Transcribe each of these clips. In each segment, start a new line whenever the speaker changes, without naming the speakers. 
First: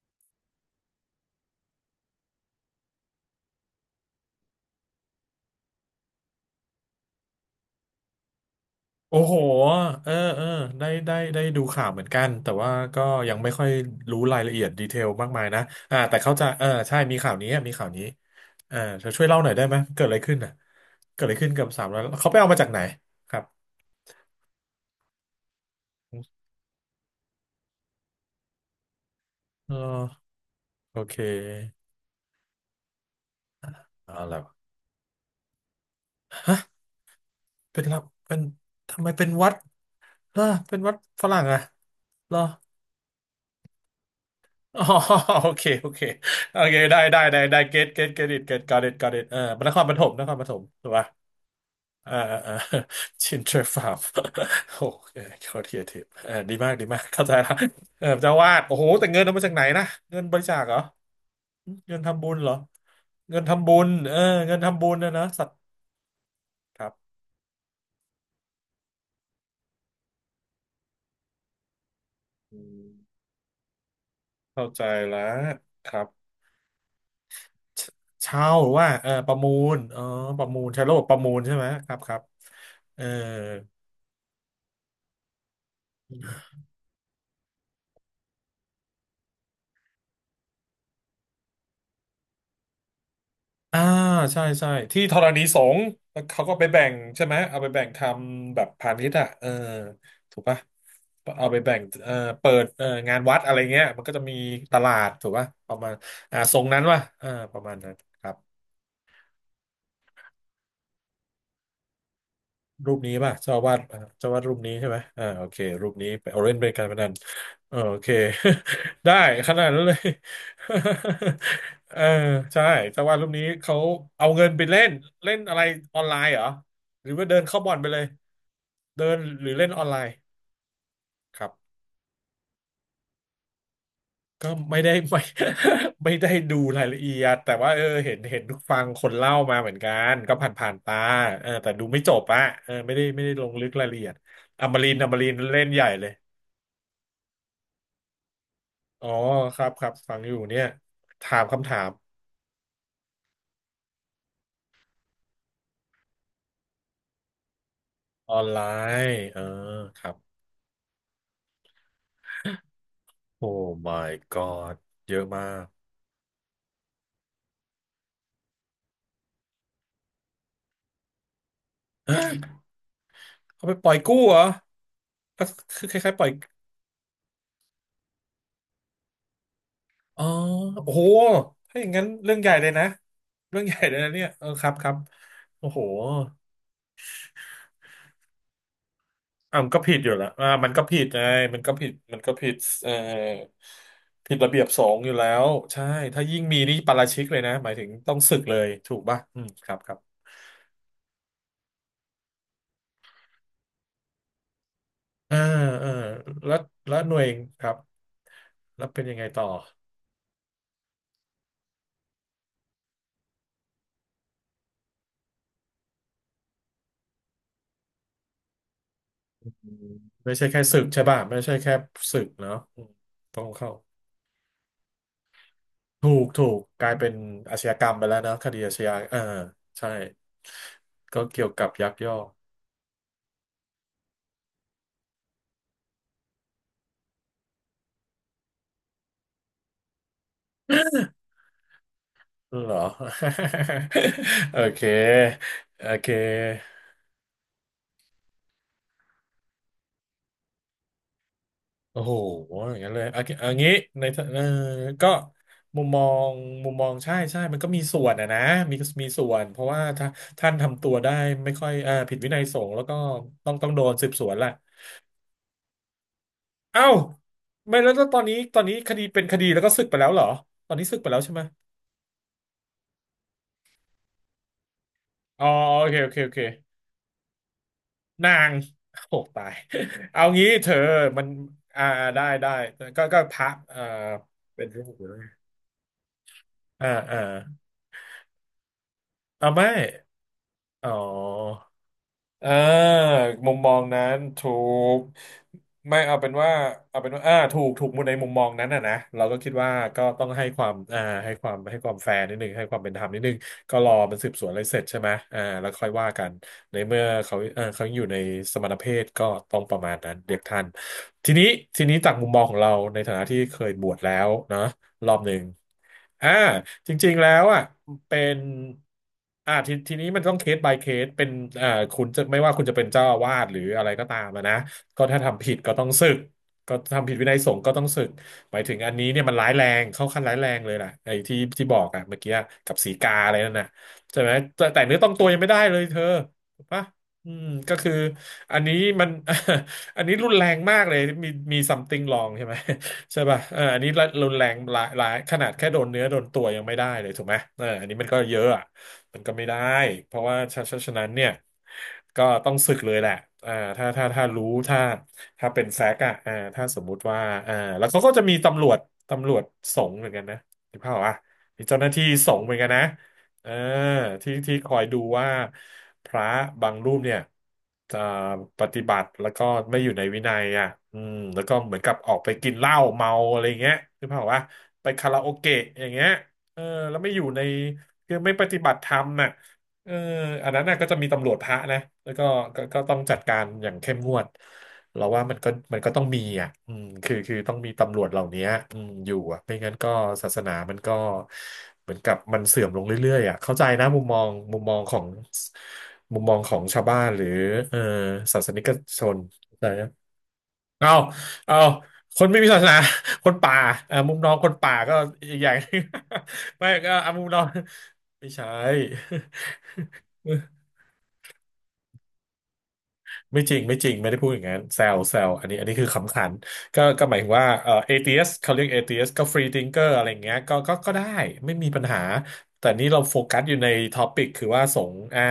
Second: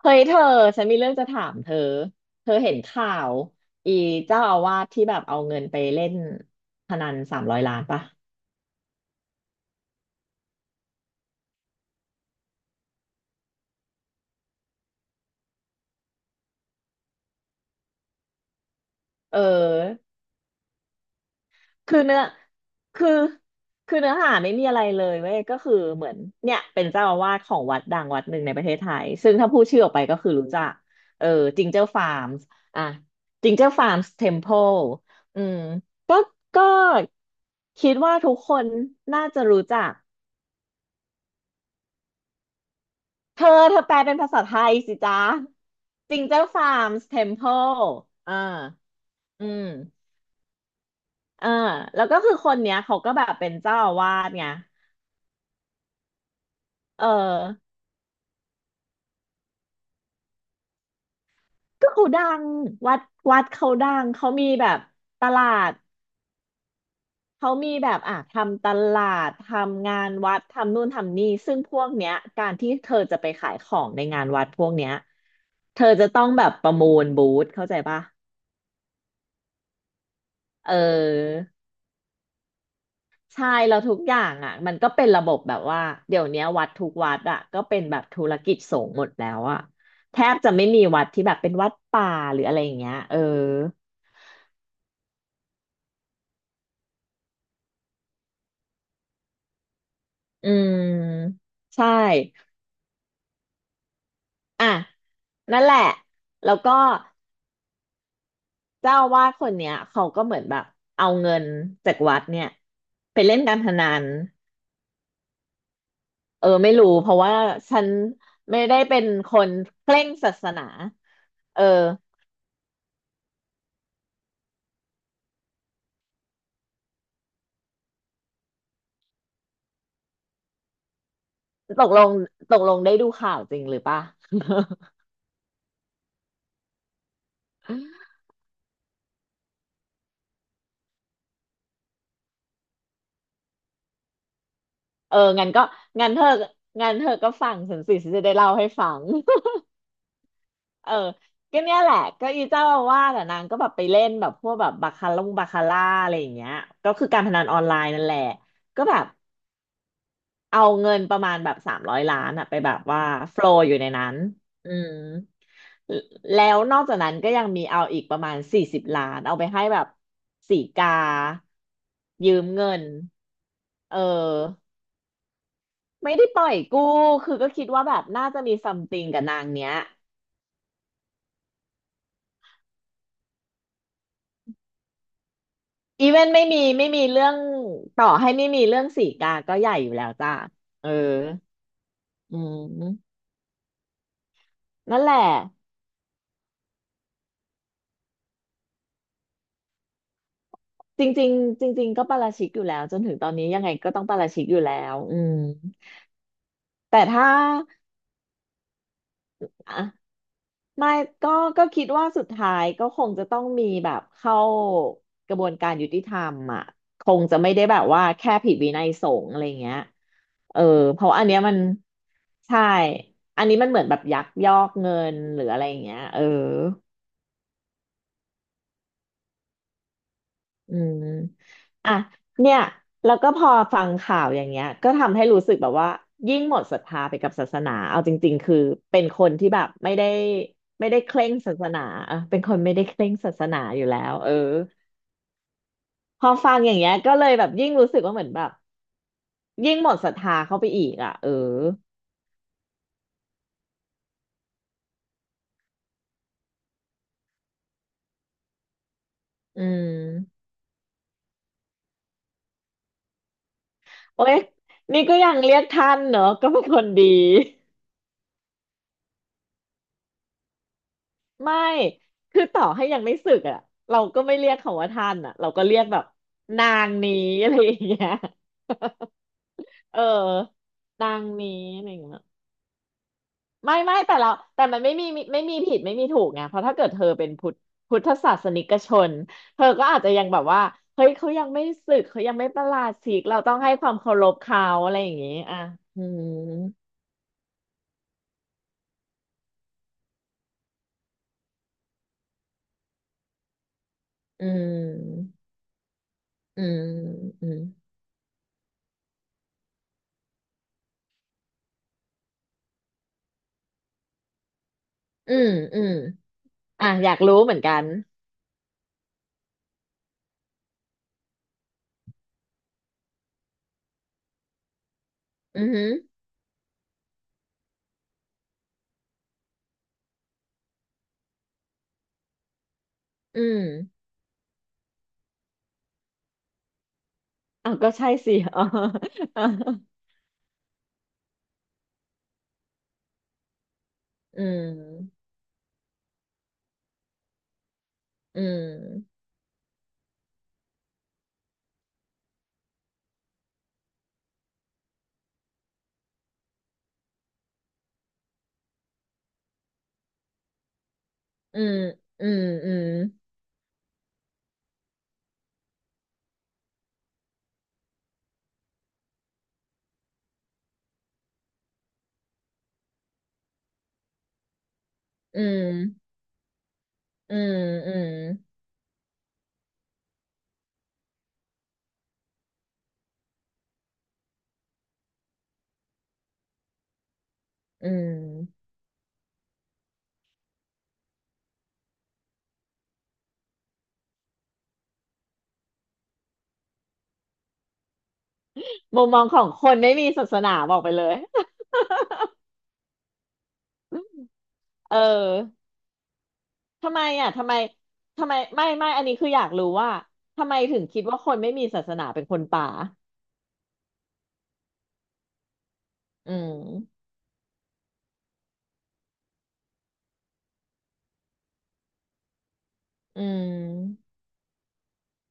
เฮ้ยเธอฉันมีเรื่องจะถามเธอเธอเห็นข่าวอีเจ้าอาวาสที่แบบเอาเงินไปเล่นพนันสามร้อยล้านปะ
โอ้โหเออเออได้ได้ได้ดูข่าวเหมือนกัน แต่ว่าก็ยังไม่ค่อยรู้รายละเอียดดีเทลมากมายนะแต่เข้าใจเออใช่มีข่าวนี้มีข่าวนี้เธอช่วย
เอ
เล่าหน่อยได้ไหม เกิ
อ
ดอะไรขึ้นน่ะเกิดอะไรขึ้นกับสามร้
คื
อ
อ
ย
เนื้อ
เขาไปเอามาจากไหน
คือ
ครับ
คือเนื้อหาไม่มีอะไรเลยเว้ยก็คือเหมือนเนี่ยเป็นเจ้าอาวาสของวัดดังวัดหนึ่งในประเทศไทยซึ่งถ้าพูด
เอ
ชื่อออกไปก็คื
อ
อรู้จัก
โอเค
เออจิงเจอร์ฟาร์มส์อ่ะจิงเจอร์ฟาร์มส์
เอา
เท
แล้
ม
ว
เพลอืมก็ก็
เป็น
คิด
รับ
ว่าทุ
เป็
ก
น
คน
ทำไมเป็
น่า
น
จะ
วัด
รู้จัก
ล่ะเป็นวัดฝรั่งอะเหรอ
เธอแปลเป็นภาษาไทย
อ๋อ
สิจ๊ะ
โอเคโอเค
จิงเจ้า
โอ
ฟา
เค
ร์ม
ได้
เท
ได้
ม
ได้
เพ
ได้ เก็ตเก็ตเก็ต
อ่า
อิทเก็ตกอตอิทกอตอิทเออ
อืม
นครปฐมนครปฐมถูกปะ
เอ่แล้ว
อ่า
ก็คือค
อ่า
นเนี้
อ่
ยเขาก็แบ บ
ชิน
เป็
เท
น
อร์
เจ้า
ฟา
อา
ร์ม
วาสไง
โอเคโคตรครีเอทีฟเออดีมากดีมา
เอ
กเข้าใจละ
อ
เออเจ้าวาดโอ้โหแต่เงินเอามาจากไหนนะเงินบริจาคเหรอ
ก็
เงิน
เขาดั
ทำบุญ
ง
เหรอ
วัดวั
เงิน
ด
ทำ
เขา
บุญ
ดัง
เออ
เขามี
เงิน
แบบ
ทำบุญนะ
ต
นะสั
ลา
ตว์
ด
ครับ
เขามีแบบอ่ะทำตลาดทำงานวัดทำนู่นทำนี่ซึ่งพวกเนี้ยการ
อื
ที่เธอจะ
ม
ไปขายของในงานวัดพ
เข้า
วก
ใจ
เนี้ย
แล้ว
เธ
ค
อ
รั
จะ
บ
ต้องแบบประมูลบูธเข้าใจ
เช
ปะ
เช่าหรือว่าเออประมูลอ๋อประมูล
เออ
ใช้ระบบประมูลใช่ไหมครับครับเออ
ใช่แล้วทุกอย่างอ่ะมันก็เป็นระบบแบบว่าเดี๋ยวเนี้ยวัดทุกวัดอ่ะก็เป็นแบบธุรกิจสงฆ์หมดแล้วอ่ะแทบจะไม่มีวัดที่แบบเป็นวัดป่าหรืออะไรอย่างเงี้ยเออ
อ่าใช่ใช่ที่ธรณีสงฆ์แล้วเขาก็ไปแบ่งใช่ไหมเอาไปแบ่งทำแบบพาณิชย์อ่ะเออถูก
อื
ปะ
ม
เอาไปแบ่ง
ใช่
เออเปิดเอองานวัดอะไรเงี้ยมันก็จะมี
อ่ะ
ตลาดถูกปะ
นั่น
ป
แห
ระ
ละ
มาณ
แล้
ท
ว
รง
ก็
นั้นวะเออประมาณนั้นครับ
เจ้าอาวาสคนเนี้ยเขาก็เหมือนแบบเอาเงินจากวัดเนี่ย
รูปนี้
ไป
ป่ะ
เล่น
เจ้า
การ
อา
พ
วาด
นัน
เจ้าอาวาดรูปนี้ใช่ไหมโอเครูปนี้ไปเอา
เออ
เล่นเป็
ไม่
นการ
รู้
พนั
เพ
น
ราะว่า
เออ
ฉัน
โอเค
ไม่ได้เป็ น
ได้
ค
ข
น
นาดนั้น
เค
เลย
ร่งศาสนาเออ
เออใช่เจ้าอาวาดรูปนี้เขาเอาเงินไปเล่นเล่นอะไรออนไลน์เหรอหรือว่าเดินเข้าบ่อนไปเลยเดินหรือเล่นออนไลน์ครับ
ตกลงตกลงได้ดูข่าวจริงหรือปะ
ก็ ไม่ได้ ไม่ ไม่ได้ดูรายละเอียดแต่ว่าเออเห็นฟังคนเล่ามาเหมือนกันก็ผ่านตาเออแต่ดูไม่จบอะเออไม่ได้ไม่ได้ลงลึกรายละเอียดอมรินทร์อ
เอ
ม
อ
รินทร์
งั้น
เล่
ก็
นใหญ่เล
งั้
ย
นเธองั้นเธอก็ฟังฉันสิฉันจะได้เล่าให้ฟัง
อ๋อครับครับฟังอยู่เนี่ย
เออ
ถาม
ก็
คำ
เนี่
ถา
ยแห
ม
ละก็อีเจ้าอาว่าแต่ะนางก็แบบไปเล่นแบบพวกแบบบาคาร่งบาคาร่าอะไรอย่างเงี้ยก็คือการพนันออนไลน์นั่นแหละ
ออนไล
ก็แบบ
น์เออครับ
เอาเงินประมาณแบบสามร้อยล้านอะไปแบบว่าโฟล
โอ้
ว์อยู่ในนั้
my
นอื
god
ม
เยอะมาก
แล้วนอกจากนั้นก็ยังมีเอาอีกประมาณ40 ล้านเอาไปให้แบบสีกายืมเงิน
เขาไปปล่อ
เอ
ย
อ
กู้เหรอก็คือค
ไม่
ล้ายๆป
ได้
ล่อย
ปล่อยกู้คือก็คิดว่าแบบน่าจะมีซัมติงกับนางเนี้ย
อ๋อโอ้โหถ้าอย่างนั้นเรื่องใหญ่เลยนะเรื่องใหญ่เลยนะเนี่ยเออครับครับโอ้โห
อีเวนไม่มีเรื่องต่อให้ไม่มีเรื่องสีกาก็
อ่ะ
ให
มัน
ญ่
ก็
อยู่
ผิด
แล้
อ
ว
ยู่และ
จ้า
มันก็
เออ
ผิดไงมันก็ผิดมันก็
อื
ผิดเอ่อ
ม
ผิดระเบียบสง
นั่
ฆ์
น
อ
แห
ยู่
ละ
แล้วใช่ถ้ายิ่งมีนี่ปาราชิกเลยนะหมายถึงต้องสึกเลยถูกป่ะอืมครับครับ
จริงๆจริงๆก็ปาราชิกอยู่แล้วจนถึงตอนนี้ยังไงก็ต้องปาราชิกอยู่แล้วอืม
อ่าอ่าแล้วแล้
แต่
วหน่วย
ถ้า
ครับแล้วเป็นยังไงต่อ
ไม่ก็ก็คิดว่าสุดท้ายก็คงจะต้องมีแบบเข้ากระบวนการยุติธรรมอ่ะคงจะไม่ได้แบบว่าแค่ผิดวินัยสงฆ์อะไร
อื
เงี้ย
มไม่ใช่
เอ
แค่
อ
ศึก
เพ
ใช่
ราะ
ป่ะ
อันเนี้
ไม่
ย
ใช่
มัน
แค่ศึกเนาะ
ใช่
อืมต้
อั
อ
น
ง
นี้มัน
เข้า
เหมือนแบบยักยอกเงินหรืออะไรอย่างเงี้ย
ถู
เออ
กถูกกลายเป็นอาชญากรรมไปแล้วนะคดีอาชญาใช่
อืม
ก็เกี่ยวกับยั
อ่ะ
กยอก
เนี่ยแล้วก็พอฟังข่าวอย่างเงี้ยก็ทำให้รู้สึกแบบว่ายิ่งหมดศรัทธาไปกับศาสนาเอาจริงๆคือเป็นคนที่แบบไม่ได้เคร่งศาสนาเออเป็นคน
เห
ไม่
ร
ได้
อ
เคร่งศาสนาอยู่แล้วเออ
โอเคโอเค
พอฟังอย่างเงี้ยก็เลยแบบยิ่งรู้สึกว่าเหมือนแบบยิ่งหมดศรัทธาเข้าไปอีกอ่ะเออ
โอ้โหอย่างนั้นเลยอ่ะอ่ะอย่างนี้ในเออก็มุมมองมุมมองใช่ใช่มันก็มีส่วนอะนะมีมีส่วนเพ
อื
ราะว่าถ้า
ม
ท่านทำตัวได้ไม่ค่อยผิดวินัยสงฆ์แล้วก็ต้องโดนสืบส
โอ๊
วน
ย
แหละ
นี่ก็ยังเรียกท่านเนอะก็เป็นค
เอ้า
นดี
ไม่แล้วแล้วตอนนี้ตอนนี้คดีเป็นคดีแล้วก็สึกไปแล้วเหรอตอนนี้สึกไปแล้วใช่ไหม
ไม่คือต่อให้ยังไม่สึกอ่ะเราก็ไม่เรียกเขาว่าท่านอ่ะ
อ๋อ
เราก็เรีย
โอ
ก
เค
แบบ
โอเคโอเค
นางนี้ อะไรอย่างเงี้ย
นางโอ้ตาย
เออ
เอางี้เธอ
นา
มั
ง
น
นี้
อ่า
อะไรอย่างเงี้ย
ได้ได้ก็พระ
ไม่ไม่แต่เรา
เป็
แต่
น
มั
รู
นไม่
ปหรื
มี
อไง
ไม่มีผิดไม่มีถูกไงเพราะถ้าเกิ
อ่า
ดเธอ
อ่า
เป็นพุทธศาสนิกชน
เอา
เธ
ไม่
อก็อาจจะยังแบบว่า
อ๋อ
เฮ้ยเขายังไม่สึกเขายังไม่
อ่า
ประราชิกเรา
มุ
ต้อ
ม
ง
ม
ให้
อง
ความ
นั้
เคา
น
รพ
ถู
เขาอะไร
ก
อย่างงี้อ่ะ
ไม่
อื
เอา
ม
เป็นว่าเอาเป็นว่าถูกถูกมุมในมุมมองนั้นนะนะเราก็คิดว่าก็ต้องให้ความให้ความให้ความแฟร์นิดนึงให้ความเป็นธรรมนิดนึงก็รอมันสืบส
อื
วนอะไรเสร็จใช่ไหม
ม
แล้วค่อยว่ากัน
อื
ใน
ม
เมื่อเขา
อืม
เขายังอยู่ในสมณเพศก็ต้องประมาณนั้นเด็กทันทีนี้ทีนี้จากมุมมองของเราในฐานะที่เคยบวชแล้วนะ รอบห
อื
นึ่ง
มอืม
อ่า
อ่ะ
จ
อ
ริ
ยา
ง
ก
ๆ แล้
รู้
ว
เหมือ
อ่ะ
นกัน
เป็นทีนี้มันต้องเคส by เคสเป็นอ่าคุณจะไม่ว่าคุณจะเป็นเจ้าอาวาสหรืออะไรก็ตามอะนะ ก็ถ้าทำผิด
อือ
ก็ต้
หึ
องสึกก็ทำผิดวินัยสงฆ์ก็ต้องสึกหมายถึงอันนี้เนี่ยมันร้ายแรง เข้าขั้นร้ายแรงเลยล่ะไอ้ที่บอกอ่ะเมื่อกี้กับสีกาอะไร
อื
นั่นน่ะ
ม
ใช่ไหมแต่เนื้อต้องตัวยังไม่ได้เลยเธอถูกปะอืม
อ่ะ
ก็
ก็
คือ
ใช่สิ
อั
อ๋
น
อ
นี้มัน
อ่ะ
อันนี้รุนแรงมากเลย มี something wrong ใช่ไหม ใช่ป่ะเอออันนี้รรุน
อื
แรงหลาย
ม
ขนาดแค่โดนเนื้อโดนตัวยังไม่ได้เลยถูกไหมเอออันนี้มันก็เย
อื
อะอะ มั
ม
นก็ไม่ได้ เพราะว่าฉะนั้นเนี่ยก็ต้องสึกเลยแหละถ้าถ้าเป็นแฟกต์อะถ้าสมมุติว่าแล้วเขาก็จะมีตำรวจสงฆ์เหมือนกันนะถูกเปล่าวะ
อื
มี
ม
เจ้าหน้าที่
อื
สง
ม
ฆ์เหมือนกั
อื
นนะ
ม
อ่าที่คอยดูว่าพระบางรูปเนี่ยจะปฏิบัติแล้วก็ไม่อยู่ในวินัยอ่ะอืมแล้วก็เหมือนกับออกไปกินเหล้าเมาอะไรเงี้ยคือเปล่าวะไปคาราโอ
อื
เกะ
ม
อย่างเงี้ยเออแล้วไม่อยู่
อื
ใน
มอืม
คือไม่ปฏิบัติธรรมน่ะเอออันนั้นน่ะก็จะมีตำรวจพระนะแล้วก็ก็ต้องจัดการอย่างเข้มงวด เราว่ามันก็ต้องมีอ่ะอืมคือต้องมี
อื
ตำรวจเหล่านี้
ม
อืมอยู่อ่ะไม่งั้นก็ศาสนามันก็เหมือนกับมันเสื่อมลงเรื่อยๆอ่ะเข้าใจนะมุมมองของชาวบ้านหรือเออศาสนิกช
มุมม
น
องของ
เข้าใจ
คน
นะ
ไม่มีศาสนาบอกไป
เอา
เลย
เอาคนไม่มีศาสนา คนป่าเอ่ามุมน้องคนป่าก็
เอ
อีกอย่าง
อ
หนึ่ง ไม่ก็
ทำไม
เอามุม
อ่ะ
น้อง
ทำไม ทำ
ไม่
ไม
ใช่
ไม่อันนี้คืออยากรู้ว่าทำไมถึงคิดว่าคนไม่มีศาสนาเป็นคนป่า
ไม่จริงไม่ได้พูดอย่างนั้นแซวอันนี้คือขำขั
อื
นก็
ม
ก็หมายถึงว่าเอทีเอสเขาเรียกเอทีเอสก็ฟรีทิงเกอร์อะไรเงี้ยก็ได้ไม่มีปัญหาแต่นี่เราโฟ
อื
กัสอยู่ในท็อ
ม
ปิกคือว่าสงฆ์อ่า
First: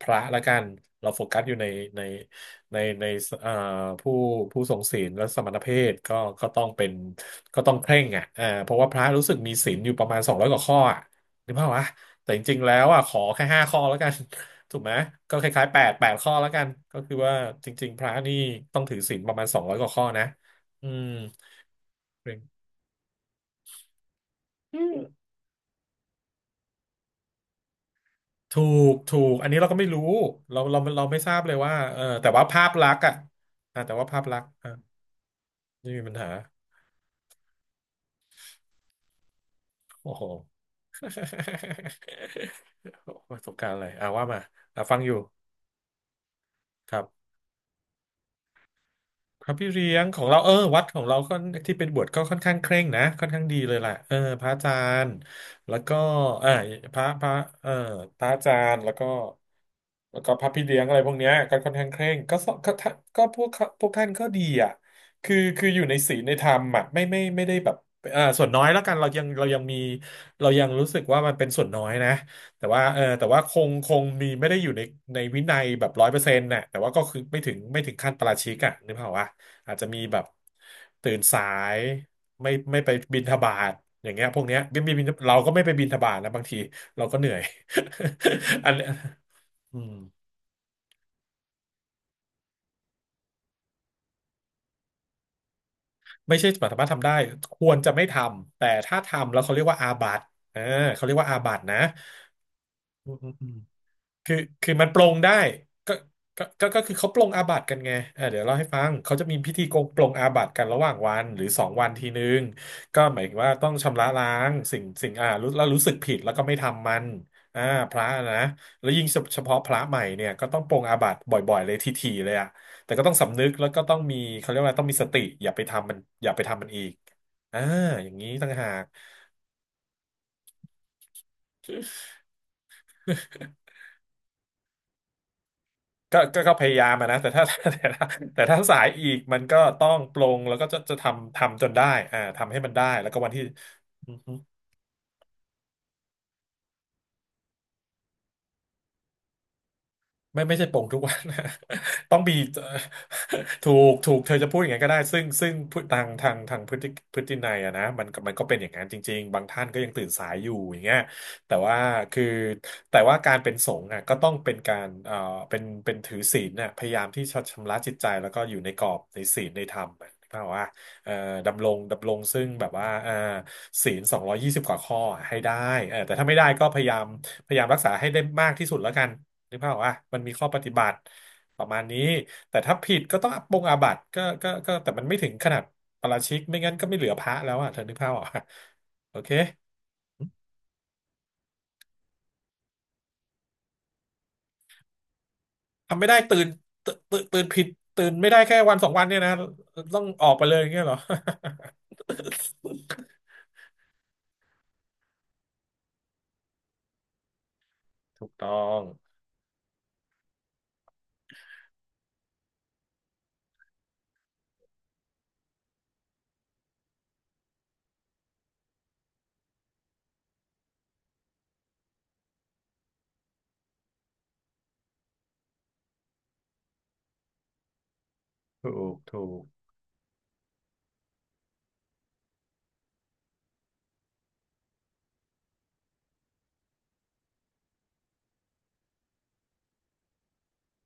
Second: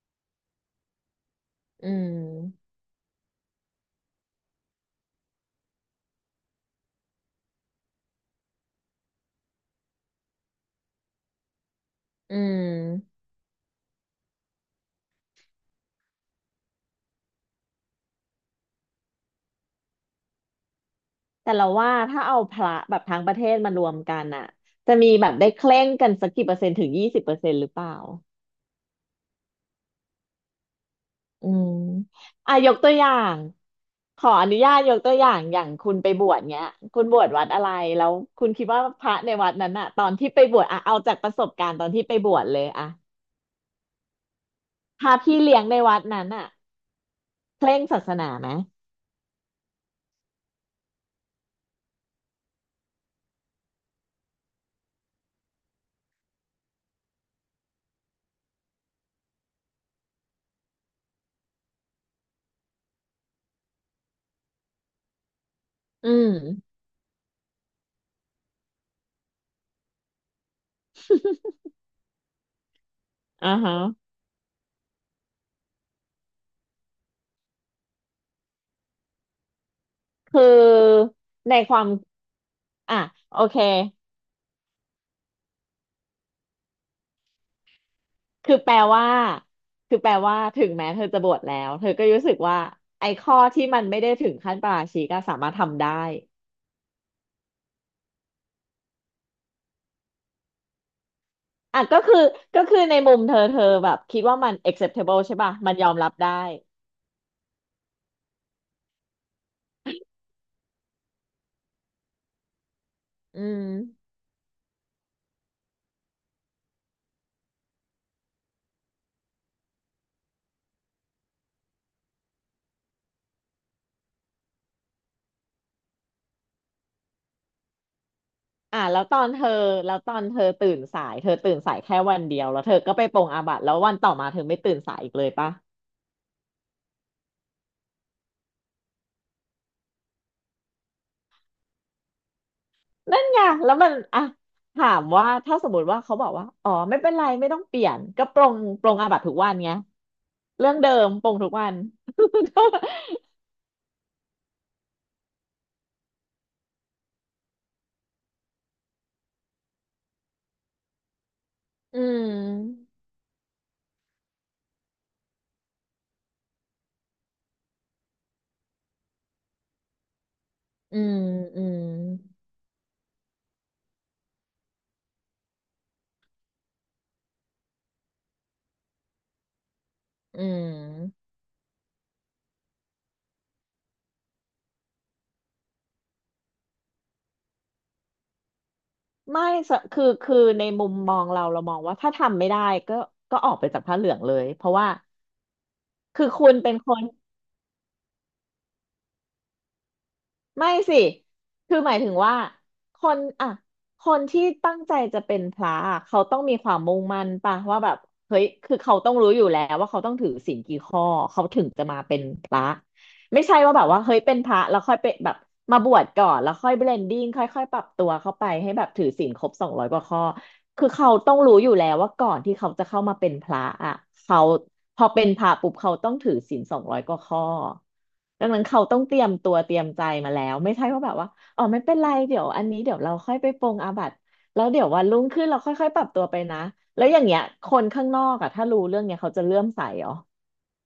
พระละกันเราโฟกัสอยู่ใน
อื
ใน
ม
ในเอ่อผู้ผู้ทรงศีลและสมณเพศก็ก็ต้องเป็นก็ต้องเคร่งอ่ะเพราะว่าพระรู้สึกมีศีลอยู่ประมาณสองร้อยกว่าข้ออ่ะ หรือเปล่าวะแต่
อื
จริงๆแล้วอ่ะขอ
ม
แค่5 ข้อแล้วกัน ถูกไหมก็คล้ายๆแปดข้อแล้วกันก็คือว่าจริงๆพระนี่ต้องถือศีลประมาณสองร้อยกว่าข้อนะอืม
แต่เราว่าถ้า
เป็
เอา
น
พระแบบทั้งประเทศมารวมกันอะ
อืม
จะมีแบบได้เคร่งกันสักกี่เปอร์เซ็นต์ถึง20%หรือเปล่า
ถูถูกอันนี้เราก็ไม่รู้เราไม่ทราบ
อื
เลย
ม
ว่าเออแต่ว่า
อ่ะ
ภา
ย
พ
ก
ลั
ตัว
กษ
อ
ณ์
ย่า
อ่ะ
ง
อ่ะแต่ว่า
ข
ภาพ
อ
ลักษ
อ
ณ์
นุ
อ่ะ
ญาตยกตัวอย่างอย่าง
ไม่
คุณ
มี
ไป
ปัญ
บ
หา
วชเงี้ยคุณบวชวัดอะไรแล้วคุณคิดว่าพระในวัดนั้นอะตอ
โอ้
น
โห
ที่ไปบวชอะเอาจากประสบการณ์ตอนที่ไปบวชเลยอะ
โอ้โหประสบการณ์อะไรอ่ะว่ามาอ่ะฟัง
พ
อ
ระ
ยู่
พี่เลี้ยงในวัดนั้นอะ
ครับ
เคร่งศาสนาไหม
พระพี่เลี้ยงของเราเออวัดของเราค่อนที่เป็นบวชก็ค่อนข้างเคร่งนะค่อนข้างดีเลยแหละเออพระอาจารย์แล้วก็เออพระพระเออพระอาจารย์แล้วก็ แล้วก็พับพี่เลี้ยงอะไรพวกเนี้ยก็ค่อนข้างเคร่งก็สก็ท่านก็พวกเขาพวกท่านก็ดีอ่ะคืออยู่ใน
อื
ศีลในธรรม
ม
อ่ะไม่ได้แบบส่วนน้อยแล้วกันเรายังมีเรายังรู้สึกว่ามันเป็นส่วนน้อยนะแต่ว่าเออแต่ว่า
อ่า
คง
ฮะ
คงมีไม่ได้อยู่ในในวินัยแบบ100%น่ะแต่ว่าก็คือไม่ถึงขั้นปาราชิกอ่ะนึกภาพว่าอาจจะมีแบบ
คือ
ตื่นสา
ในค
ย
วาม
ไม่ไป
อ่ะ
บิณฑ
โอ
บา
เค
ตอย่างเงี้ยพวกเนี้ยไม่ไม่บิณเราก็ไม่ไปบิณฑบาตนะบางทีเราก็เหนื่อย
คือ
อั
แป
น
ลว่า
อืม
คือแปลว่าถึงแม้เธอจะบวชแล้วเธอก็รู้สึกว่าไอ้ข้อที่มันไม่ได้ถึงขั้นปาราชิกก็สามารถทำได้
ไม่ใช่สามารถทำได้ควรจะไม่ทำแต่ถ้าทำแล้วเขาเรียกว่าอาบัติเออเขาเรียกว่าอาบัตินะ
อ่ะก็คือใน
อื
มุมเธอ
ม
เธอแบบคิด
คือ
ว่ามัน
คือมันปลง
acceptable
ได้
ใช่ป่ะมันยอ
ก็
มรับได้
ก็คือเขาปลงอาบัติกันไงเออเดี๋ยวเล่าให้ฟังเขาจะมีพิธีโกงปลงอาบัติกันระหว่างวันหรือสองวันทีนึงก็หมายถึง
อื
ว่า
ม
ต้องชำระล้างสิ่งอ่ารู้แล้วรู้สึกผิดแล้วก็ไม่ทำมันอ่าพระนะแล้วยิ่งเฉพาะพระใหม่เนี่ยก็ต้องปลงอาบัติบ่อยๆเลยๆเลยอะแต่ก็ต้องสำนึกแล้วก็ต้องมีเขาเรียกว่าอะไรต้องมีสติอย่าไปทำมันอย่าไปทำมันอีกอ่าอย่างนี้ต่างหา
อ่ะ
ก
แล้วตอนเธอแล้วตอนเธอตื่นสายเธอตื่นสายแค่วันเดียวแล้วเธอก็ไปปรงอาบัติแล้ววันต่อมาเธอไม่ตื่นสายอีกเลยป่ะ
ก็พยายามอะนะแต่ถ้า แต่ถ้าแต่ถ้าสายอีกมันก็ต้องปลงแล้วก็จะทำจนได้อ่าทำให้มันได้แล้วก็
นั่น
วัน
ไง
ที่
แล้วมันอ่ะถามว่าถ้าสมมติว่าเขาบอกว่า อ๋อ ไม่เป็นไรไม่ต้องเปลี่ยนก็ปรงอาบัติทุกวันไง
ไม่ใช่
เรื่อง
โป่ง
เดิ
ทุก
ม
วัน
ปรงทุกวัน
ต้องมี ถูกเธอจะพูดอย่างนั้นก็ได้ซึ่งพฤทางทางทางพฤตินัยอะนะมันก็เป็นอย่างนั้นจริงๆบางท่านก็ยังตื่นสายอยู่อย่างเงี้ยแต่ว่า
อื
คือ
ม
แต่ว่าการเป็นสงฆ์อะก็ต้องเป็นการเป็นถือศีลน่ะพยายามที่จะชำระจิตใจแล้วก็อยู่ในกรอบในศีลในธรรมอะนึกภาพว่า
อื
เอ่อ
มอืม
ดำรงซึ่งแบบว่าศีล220 กว่าข้ออะให้ได้เออแต่ถ้าไม่ได้ก็พยายามพยายามรักษาให้ได้มากที่สุดแล้วกัน นึกภาพออกอ่ะมันมี
อื
ข้อปฏิบัติ
ม
ประมาณนี้ แต่ถ้าผิดก็ต้องปรงอาบัติก็ก็ก็แต่มันไม่ถึงขนาดปาราชิก ไม่งั้นก็ไม่เหลือพระแล้วอ่ะเธอนึกภาพออกอ่ะโอเค
ไม่สคือคือในมุมมองเราเรามองว่าถ้าทำไม่ได้ก็ก็ออกไปจากผ้าเหลืองเลยเพราะว่า
ทำไม่ได้
คือคุณเป็นคน
ตื่น ตื่นผิด ตื่นไม่ได้แค่วันสองวันเนี่ยนะต้องออกไปเลยอย่า
ไม่
งเงี้ยเหรอ
สิคือหมายถึงว่าค นอ่ะคนที่ตั้งใจจะเป็นพระอะเขาต้องมีความมุ่งมั่นป่ะว่าแบบ
ถูก
เฮ้ย
ต้อ
คือ
ง
เขาต้องรู้อยู่แล้วว่าเขาต้องถือศีลกี่ข้อเขาถึงจะมาเป็นพระไม่ใช่ว่าแบบว่าเฮ้ยเป็นพระแล้วค่อยเป็นแบบมาบวชก่อนแล้วค่อยเบลนดิ้งค่อยๆปรับตัวเข้าไปให้แบบถือศีลครบสองร้อยกว่าข้อ คือเขาต้องรู้อยู่แล้วว่าก่อนที่เขาจะเข้ามาเป็นพระอ่ะเขาพอเป็นพระปุ๊บเขาต้องถือศีลสองร้อยกว่าข้อดังนั้น
ถู
เขา
ก
ต้องเตรี
ถู
ยม
ก
ตัวเตรียมใจมาแล้วไม่ใช่ว่าแบบว่าอ๋อไม่เป็นไรเดี๋ยวอันนี้เดี๋ยวเราค่อยไปปรงอาบัติแล้วเดี๋ยววันรุ่งขึ้นเราค่อยๆปรับตัวไปนะแล้วอย่างเงี้ยคนข้างนอกอ่ะถ้ารู้เรื่องเนี้ยเขาจะเลื่อมใสเหรอ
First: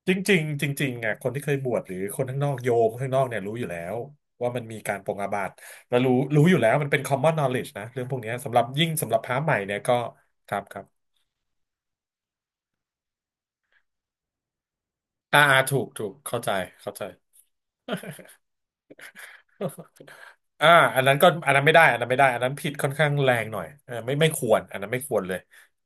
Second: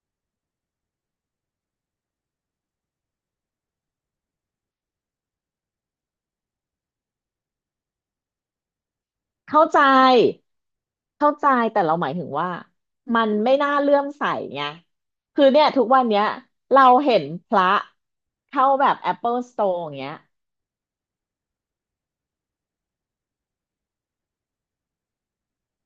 จริงๆจริงๆอ่ะคนที่เคยบวชหรือคนข้างนอกโยมข้างนอกเนี่ยรู้อยู่แล้วว่ามันมีการปรงอาบัติแล้วรู้อยู่แล้วมันเป็น common knowledge นะเรื่องพวกเนี้ยสำหรับยิ่งสำหรับพระใหม่
เข้า
เนี่ย
ใจ
ก็ครับ
เข้าใจแต่เราหมายถึงว่ามันไม่น่าเลื่อมใสไงคือ
อ่า
เนี่ย
ถู
ทุ
ก
กวั
ถู
น
ก
เนี้ย
เข้าใจ
เรา
เข้าใจ
เห็นพระเข้าแบบ Apple Store อย่างเงี้ย
อ่าอันนั้นไม่ได้อันนั้นผิดค่อนข้างแรงหน่อยเออไม่ควรอันนั้นไม่ควรเลย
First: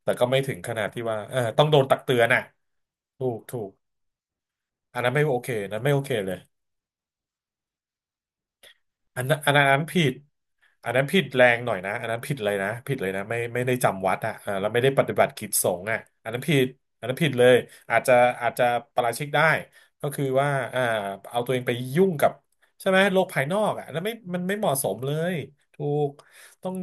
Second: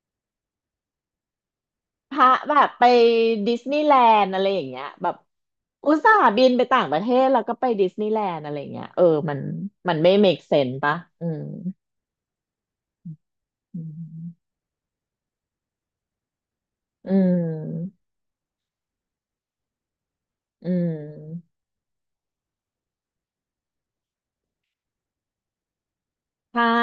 แต่ก็ไม่ถึงขนาดที่ว่าเออต้องโดนตักเตื
พ
อ
ระ
นอ่ะ
แบบไป
ถูก
ดิ
ถู
ส
ก
นีย์แลนด์อะไรอย่างเงี้ย
อัน
แบ
นั้น
บ
ไม่โอเคอันนั้นไม่
อุ
โอ
ต
เค
ส่าห์
เลย
บินไปต่างประเทศแล้วก็ไปดิสนีย์แลนด์อะไรอย่างเงี้ยเออมัน
อันนั้น
มัน
ผิ
ไม่
ด
make sense
อัน
ปะ
นั้นผิด
อืม
แรงหน่อยนะอันนั้นผิดเลยนะผิดเลยนะไม่ได้
อื
จำวัดอ่ะเออ
ม
แล้วไม่ได้ปฏิบัติกิจสงฆ์อ่ะอันนั้นผิดอัน
อื
นั้นผิดเลยอาจ
ม
จะอาจจะปาราชิกได้ก็คือว่า
อื
อ่าเอาตัวเอ
ม
งไปยุ่งกับใช่ไหมโลกภายนอกอ่ะแล้วไม่มันไม่เหมาะสมเลยถูก
ใช่
ต้อง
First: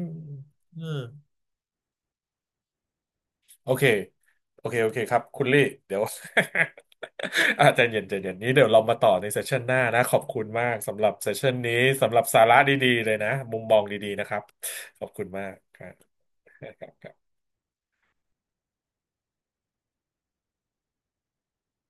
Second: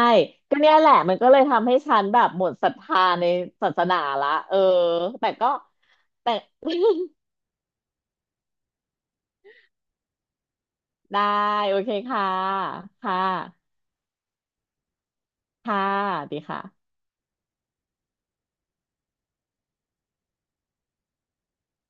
ก็เนี่ย
เออ
แหละมันก็เลยทำให้ฉันแบบหมดศรัทธาใน
โอ
ศาส
เค
นาละเออ
โอเค โอเคครับ
แต่
คุณ
ก็
ลี่เดี๋ยว
แต่
อาจจะเย็นใจเย็นนี้เดี๋ยวเรามาต่อในเซสชันหน้านะ ขอบคุณมากสำหรั บ
ได้
เซสชันนี้
โอเค
สำหรับ
ค่ะ
สาระดีๆเลย
ค่ะ
นะ มุมมองดีๆนะครับ ขอบคุณมากค
ค่ะ
รั
สวัสดีค่ะ
บ